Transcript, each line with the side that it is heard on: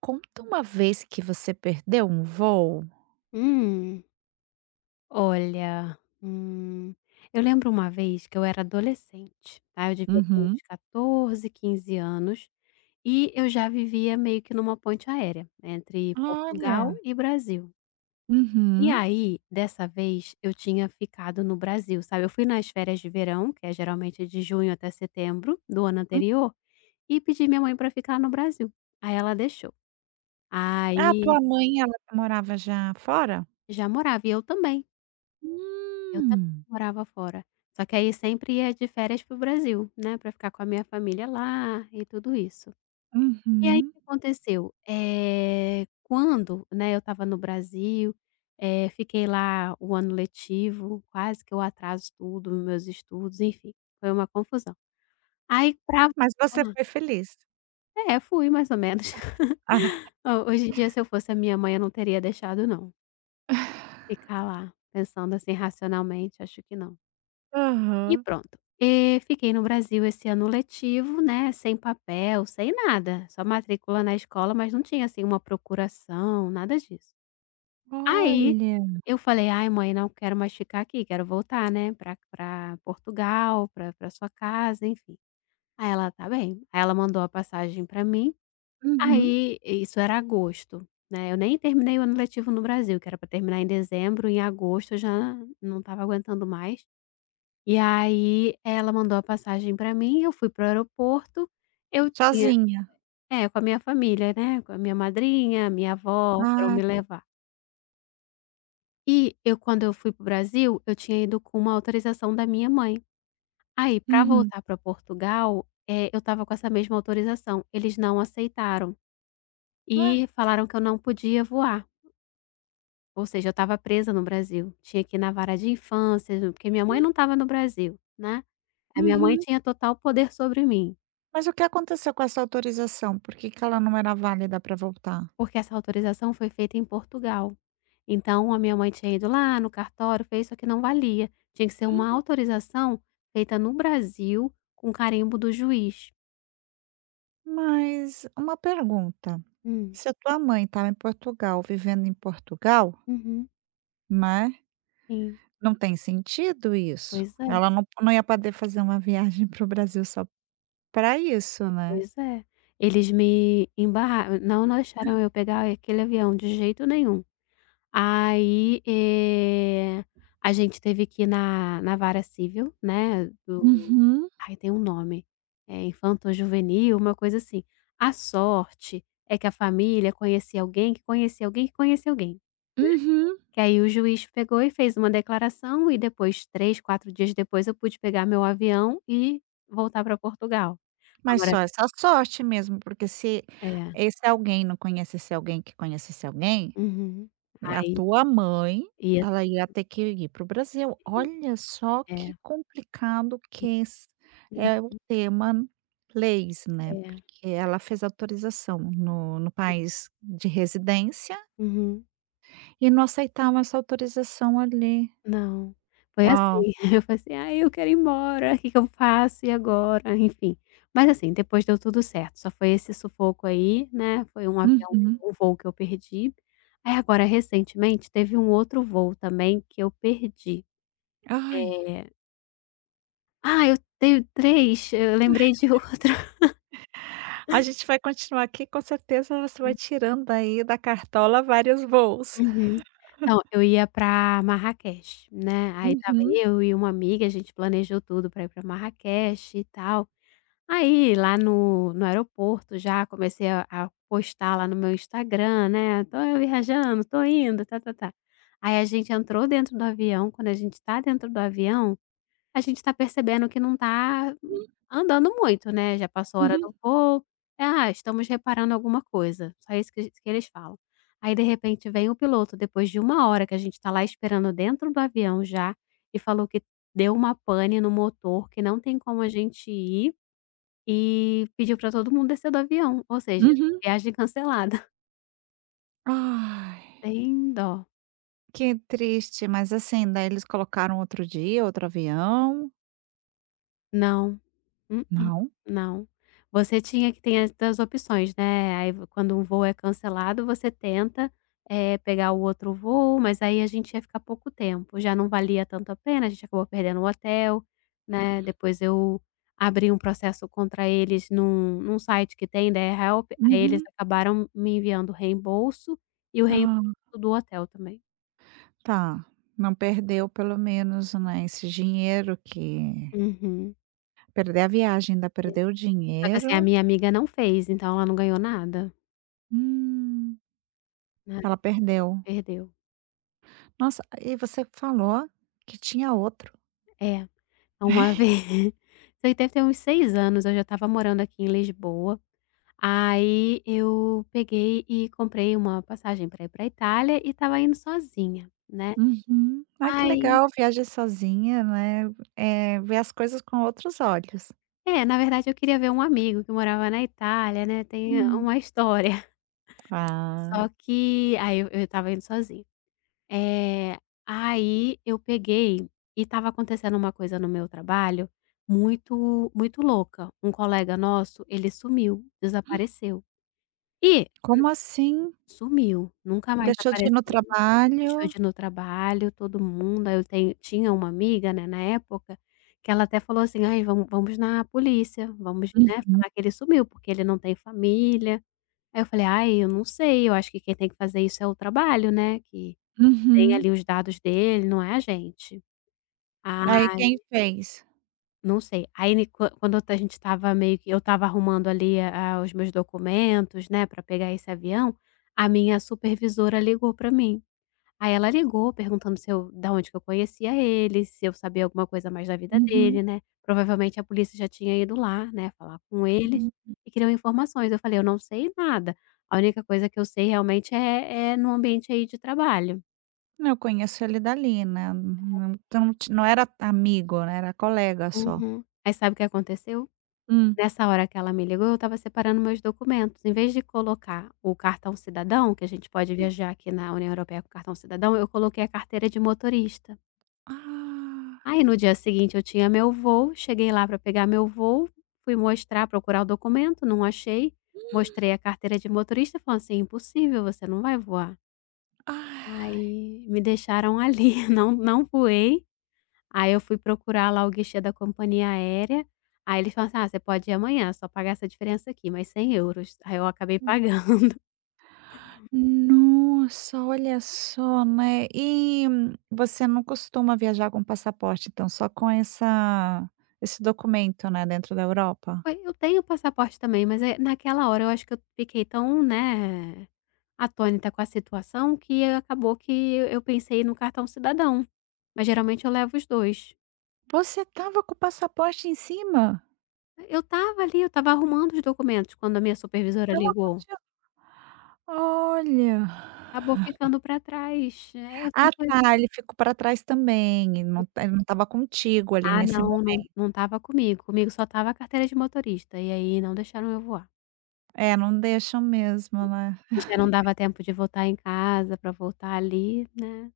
right: Conta uma vez que você perdeu um voo.
left: Hum, Olha, eu lembro uma vez que eu era adolescente, tá? Eu devia ter
right: Uhum.
left: uns 14, 15 anos e eu já vivia meio que numa ponte aérea, né, entre Portugal
right: Olha.
left: e Brasil. E
right: Uhum.
left: aí, dessa vez, eu tinha ficado no Brasil, sabe? Eu fui nas férias de verão, que é geralmente de junho até setembro do ano
right: Hum.
left: anterior, e pedi minha mãe para ficar no Brasil. Aí ela deixou.
right: Ah,
left: Aí
right: tua mãe ela morava já fora?
left: já morava e eu também. Eu também
right: Hum.
left: morava fora, só que aí sempre ia de férias para o Brasil, né, para ficar com a minha família lá e tudo isso. E aí o
right: Uhum.
left: que aconteceu, quando, né, eu estava no Brasil, fiquei lá o ano letivo, quase que eu atraso tudo, meus estudos, enfim, foi uma confusão. Aí pra
right: Mas você
left: voltar.
right: foi feliz?
left: É, fui mais ou menos.
right: Ah.
left: Ho hoje em dia se eu fosse a minha mãe eu não teria deixado não, ficar lá, pensando assim racionalmente, acho que não. E
right: Aham.
left: pronto. Fiquei no Brasil esse ano letivo, né, sem papel, sem nada, só matrícula na escola, mas não tinha, assim, uma procuração, nada disso. Aí,
right: Olha.
left: eu falei: "Ai mãe, não quero mais ficar aqui, quero voltar, né, pra Portugal, pra sua casa", enfim. Aí ela: "Tá bem". Aí ela mandou a passagem pra mim,
right: Uhum.
left: aí isso era agosto, né, eu nem terminei o ano letivo no Brasil, que era pra terminar em dezembro, em agosto eu já não estava aguentando mais. E aí ela mandou a passagem para mim, eu fui para o aeroporto, eu tinha.
right: Sozinha?
left: É, com a minha família, né, com a minha madrinha, minha avó, foram
right: Ah.
left: me levar. E eu quando eu fui para o Brasil, eu tinha ido com uma autorização da minha mãe. Aí para
right: Uhum.
left: voltar para Portugal, eu estava com essa mesma autorização, eles não aceitaram
right: Ué.
left: e falaram que eu não podia voar, ou seja, eu estava presa no Brasil, tinha que ir na vara de infância, porque minha mãe não estava no Brasil, né, a minha mãe
right: Uhum.
left: tinha total poder sobre mim.
right: Mas o que aconteceu com essa autorização? Por que que ela não era válida para voltar?
left: Porque essa autorização foi feita em Portugal. Então a minha mãe tinha ido lá no cartório, fez, só que não valia. Tinha que ser uma autorização feita no Brasil com carimbo do juiz.
right: Mas uma pergunta,
left: Hum,
right: se a tua mãe estava em Portugal, vivendo em Portugal,
left: uhum.
right: né,
left: Sim,
right: não tem sentido isso?
left: pois é,
right: Ela não ia poder fazer uma viagem para o Brasil só para isso, né?
left: pois é. Eles me embarraram, não deixaram eu pegar aquele avião de jeito nenhum. Aí, a gente teve que ir na vara civil, né, do
right: Uhum,
left: ai, tem um nome, é infanto-juvenil, uma coisa assim. A sorte é que a família conhecia alguém que conhecia alguém que conhecia alguém,
right: uhum.
left: que aí o juiz pegou e fez uma declaração e depois 3, 4 dias depois eu pude pegar meu avião e voltar para Portugal.
right: Mas
left: Agora
right: só essa sorte mesmo, porque se
left: é,
right: esse alguém não conhecesse alguém que conhecesse alguém.
left: uhum.
right: A
left: Aí
right: tua mãe,
left: ia ter
right: ela ia ter que ir para o Brasil.
left: é,
right: Olha só que complicado que esse é o tema leis, né,
left: é.
right: porque ela fez autorização no país de residência
left: Uhum.
right: e não aceitavam essa autorização ali.
left: não. Foi
right: Uau.
left: assim, eu falei assim: "Ai, eu quero ir embora, o que que eu faço? E agora?", enfim. Mas assim, depois deu tudo certo, só foi esse sufoco aí, né, foi um avião,
right: Uhum.
left: um voo que eu perdi. Aí agora recentemente teve um outro voo também que eu perdi.
right: Ai,
left: Eh, ah, eu tenho 3. Eu lembrei de outro.
right: a gente vai continuar aqui, com certeza você vai tirando aí da cartola vários voos.
left: Uhum. Então, eu ia para Marrakech, né, aí estava
right: Uhum.
left: eu e uma amiga, a gente planejou tudo para ir para Marrakech e tal. Aí, lá no aeroporto já comecei a postar lá no meu Instagram, né, "Tô viajando, tô indo, tá-tá-tá". Aí a gente entrou dentro do avião, quando a gente tá dentro do avião, a gente tá percebendo que não tá andando muito, né, já passou a hora
right: Uhum.
left: do voo. É, "Ah, estamos reparando alguma coisa", só isso que eles falam. Aí de repente vem o piloto, depois de uma hora que a gente tá lá esperando dentro do avião já, e falou que deu uma pane no motor, que não tem como a gente ir e pediu para todo mundo descer do avião, ou seja,
right: Uhum.
left: viagem cancelada.
right: Ai.
left: Tem dó.
right: Que triste, mas assim, daí eles colocaram outro dia, outro avião?
left: Não, mm-mm,
right: Não?
left: não. Você tinha que ter as opções, né, aí v quando um voo é cancelado, você tenta, pegar o outro voo, mas aí a gente ia ficar pouco tempo, já não valia tanto a pena, a gente acabou perdendo o hotel, né, depois eu abri um processo contra eles num site que tem da AirHelp, aí eles
right: Uhum.
left: acabaram me enviando o reembolso e o reembolso
right: Ah,
left: do hotel também.
right: tá. Não perdeu pelo menos, né, esse dinheiro que
left: Uhum.
right: perder a viagem, ainda perdeu o
left: Só que assim, a
right: dinheiro.
left: minha amiga não fez, então ela não ganhou nada,
right: Hum,
left: né,
right: ela perdeu.
left: perdeu.
right: Nossa, e você falou que tinha outro.
left: É, uma vez isso aí deve ter uns 6 anos, eu já estava morando aqui em Lisboa, aí eu peguei e comprei uma passagem para ir para Itália e estava indo sozinha, né.
right: Uhum. Ai, que
left: Aí
right: legal, viagem sozinha, né, ver as coisas com outros olhos.
left: é, na verdade eu queria ver um amigo que morava na Itália, né, tem
right: Hum.
left: uma história.
right: Ah,
left: Só que aí eu estava indo sozinha. É, aí eu peguei e estava acontecendo uma coisa no meu trabalho muito muito louca. Um colega nosso, ele sumiu, desapareceu. E
right: como assim?
left: sumiu, nunca mais
right: Deixou de ir no
left: apareceu,
right: trabalho?
left: deixou de ir no trabalho, todo mundo. Aí eu tenho tinha uma amiga, né, na época, que ela até falou assim: "Ai, vamos na polícia, vamos, né,
right: Uhum.
left: falar que ele sumiu, porque ele não tem família". Aí eu falei: "Ai, eu não sei, eu acho que quem tem que fazer isso é o trabalho, né, que". Tem
right: Uhum.
left: ali os dados dele, não é a gente. Ah,
right: Aí quem fez?
left: não sei. Aí ni quan quando eu ta a gente estava meio que eu estava arrumando ali a os meus documentos, né, para pegar esse avião, a minha supervisora ligou para mim. Aí ela ligou perguntando se eu da onde que eu conhecia ele, se eu sabia alguma coisa mais da vida dele,
right: Uhum,
left: né. Provavelmente a polícia já tinha ido lá, né, falar com eles
right: hum.
left: e queriam informações. Eu falei: "Eu não sei nada. A única coisa que eu sei realmente é no ambiente aí de trabalho".
right: Eu conheço ele dali, né, não era amigo, né, era colega só.
left: Uhum. Aí sabe o que aconteceu?
right: Hum.
left: Nessa hora que ela me ligou, eu estava separando meus documentos. Em vez de colocar o cartão cidadão, que a gente pode viajar aqui na União Europeia com cartão cidadão, eu coloquei a carteira de motorista.
right: Ah,
left: Aí no dia seguinte eu tinha meu voo, cheguei lá para pegar meu voo, fui mostrar, procurar o documento, não achei. Mostrei a carteira de motorista, falando assim: "Impossível, você não vai voar".
right: ah,
left: Aí me deixaram ali, não voei. Aí eu fui procurar lá o guichê da companhia aérea, aí eles falaram assim: "Ah, você pode ir amanhã, só pagar essa diferença aqui, mas mais euros". Aí eu acabei pagando.
right: nossa, olha só, né. E você não costuma viajar com passaporte, então só com essa esse documento, né, dentro da Europa?
left: Foi Eu tenho o passaporte também, mas, naquela hora eu acho que eu fiquei tão, né, atônita com a situação que acabou que eu pensei no cartão cidadão, mas geralmente eu levo os 2.
right: Você tava com o passaporte em cima?
left: Eu estava ali, eu estava arrumando os documentos quando a minha supervisora
right: Tava
left: ligou,
right: contigo? Olha.
left: acabou ficando pra trás. É, tem
right: Ah,
left: coisa.
right: tá, ele ficou pra trás também, ele não estava contigo ali
left: Ah,
right: nesse
left: não, não
right: momento.
left: não estava comigo. Comigo só tava a carteira de motorista, e aí não deixaram eu voar.
right: É, não deixam mesmo, né.
left: E já não dava tempo de voltar em casa pra voltar ali, né.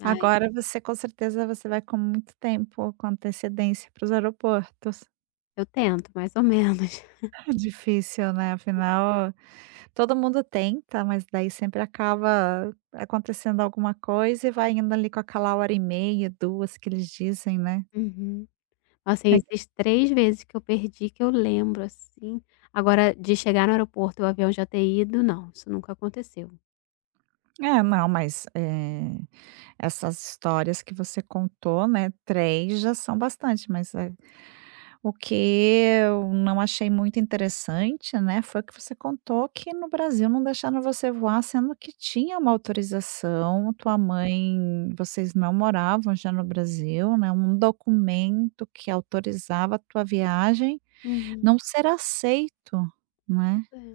left: Ai,
right: Agora você com certeza você vai com muito tempo, com antecedência para os aeroportos.
left: eu tento, mais ou menos.
right: É difícil, né, afinal todo mundo tenta, mas daí sempre acaba acontecendo alguma coisa e vai indo ali com aquela hora e meia, 2 que eles dizem, né.
left: Uhum.
right: É
left: Assim,
right: que
left: esses 3 vezes que eu perdi que eu lembro, assim. Agora de chegar no aeroporto e o avião já ter ido, não, isso nunca aconteceu.
right: é, não, mas, essas histórias que você contou, né, três já são bastante, mas a. O que eu não achei muito interessante, né, foi que você contou que no Brasil não deixaram você voar, sendo que tinha uma autorização, tua mãe vocês não moravam já no Brasil, né, um documento que autorizava a tua viagem
left: Uhum.
right: não ser aceito, né.
left: Pois é.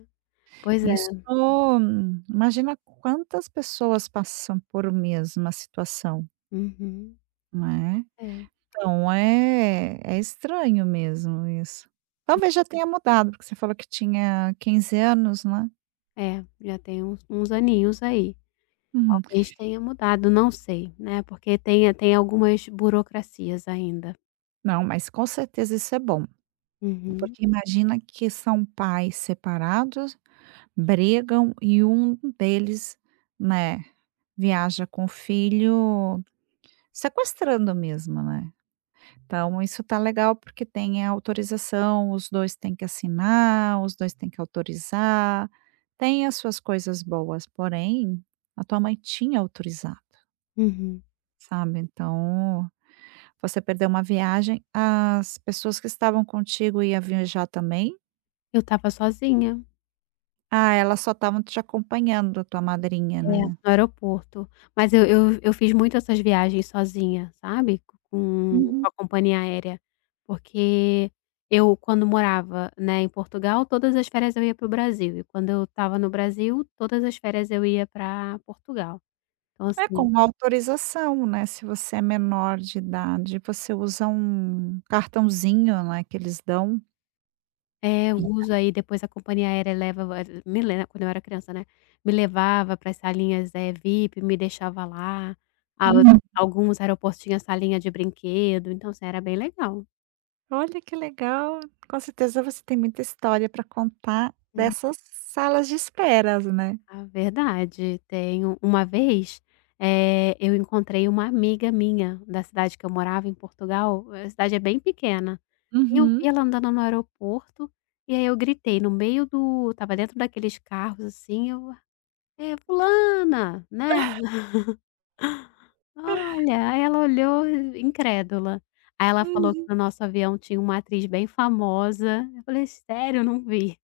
left: Pois
right: Isso,
left: é.
right: imagina quantas pessoas passam por mesma situação,
left: Uhum.
right: né.
left: É.
right: Então, é estranho mesmo isso. Talvez já tenha mudado, porque você falou que tinha 15 anos, né.
left: É, já tem uns aninhos aí.
right: Uhum.
left: Talvez tenha mudado, não sei, né, porque tem algumas burocracias ainda.
right: Não, mas com certeza isso é bom,
left: Uhum,
right: porque imagina que são pais separados, brigam e um deles, né, viaja com o filho sequestrando mesmo, né. Então isso tá legal, porque tem a autorização, os 2 têm que assinar, os 2 têm que autorizar. Tem as suas coisas boas, porém, a tua mãe tinha autorizado,
left: uhum.
right: sabe. Então, você perdeu uma viagem, as pessoas que estavam contigo ia viajar também.
left: Eu estava sozinha,
right: Ah, elas só estavam te acompanhando, a tua madrinha,
left: é, no
right: né.
left: aeroporto, mas eu fiz muito essas viagens sozinha, sabe, com
right: Uhum.
left: a companhia aérea, porque eu quando morava, né, em Portugal, todas as férias eu ia para o Brasil e quando eu estava no Brasil, todas as férias eu ia para Portugal. Então
right: É,
left: assim.
right: com autorização, né, se você é menor de idade, você usa um cartãozinho, né, que eles dão.
left: É, eu uso, aí depois a companhia aérea leva me le né, quando eu era criança, né, me levava para as salinhas, VIP, me deixava lá, aos
right: Uhum.
left: alguns aeroportos tinha salinha de brinquedo, então assim, era bem legal.
right: Olha que legal. Com certeza você tem muita história para contar
left: Hum.
right: dessas salas de esperas, né?
left: A verdade, tenho uma vez, eu encontrei uma amiga minha da cidade que eu morava em Portugal, a cidade é bem pequena, e eu vi
right: Uhum.
left: ela andando no aeroporto, e aí eu gritei no meio do tava dentro daqueles carros, assim, eu: "É fulana", né. Olha, aí ela olhou incrédula. Aí ela falou que
right: Uhum.
left: no nosso avião tinha uma atriz bem famosa. Eu falei: "Sério? Não vi".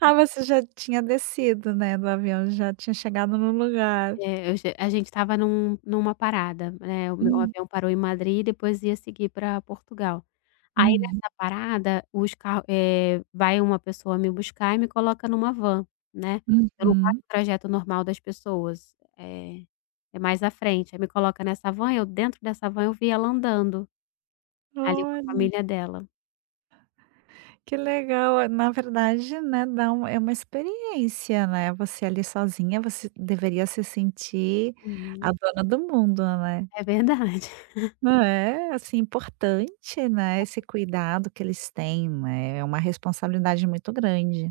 right: Ah, você já tinha descido, né, do avião, já tinha chegado no lugar.
left: É, eu já a gente estava numa parada, né, o meu
right: Hum.
left: avião parou em Madrid e depois ia seguir pra Portugal. Aí
right: Uhum.
left: nessa parada, vai uma pessoa me buscar e me coloca numa van, né. Eu não faço
right: Uhum.
left: o trajeto normal das pessoas, é mais à frente. Aí me coloca nessa van, eu dentro dessa van eu vi ela andando, ali com a
right: Olha,
left: família dela.
right: que legal. Na verdade, né, dá um é uma experiência, né, você ali sozinha, você deveria se sentir a
left: Uhum.
right: dona do mundo, né?
left: É verdade,
right: É, assim, importante, né, esse cuidado que eles têm, né, é uma responsabilidade muito grande.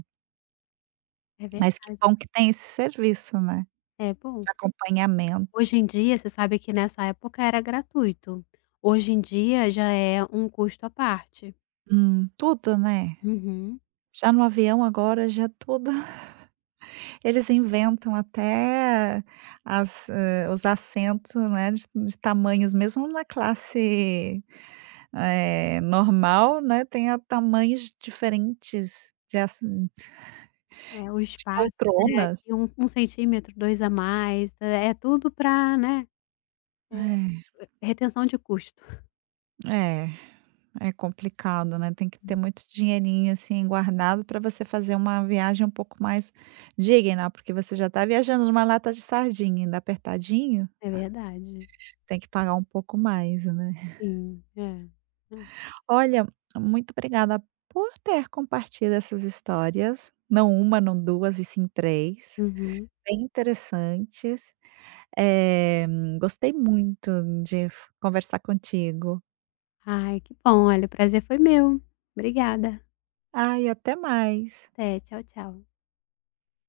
left: é
right: Mas que
left: verdade.
right: bom que tem esse serviço, né,
left: É bom.
right: de acompanhamento.
left: Hoje em dia, você sabe que nessa época era gratuito. Hoje em dia já é um custo à parte.
right: Tudo, né.
left: Uhum.
right: Já no avião agora já tudo eles inventam até as hã, os assentos, né, de tamanhos mesmo na classe, normal, né, tem a tamanhos diferentes de assen
left: É o
right: de
left: espaço, né,
right: poltronas.
left: aqui 1 centímetro, 2 a mais, é tudo para, né, eh, retenção de custo.
right: É, é. É complicado, né, tem que ter
left: Hum.
right: muito dinheirinho, assim, guardado para você fazer uma viagem um pouco mais digna, porque você já está viajando numa lata de sardinha, ainda apertadinho,
left: É verdade.
right: tem que pagar um pouco mais, né.
left: Sim, é. É.
right: Olha, muito obrigada por ter compartilhado essas histórias, não uma, não 2, e sim três,
left: Uhum.
right: bem interessantes. Eh, Gostei muito de f conversar contigo.
left: Ai, que bom, olha, o prazer foi meu. Obrigada.
right: Ai, até mais.
left: Até, tchau, tchau.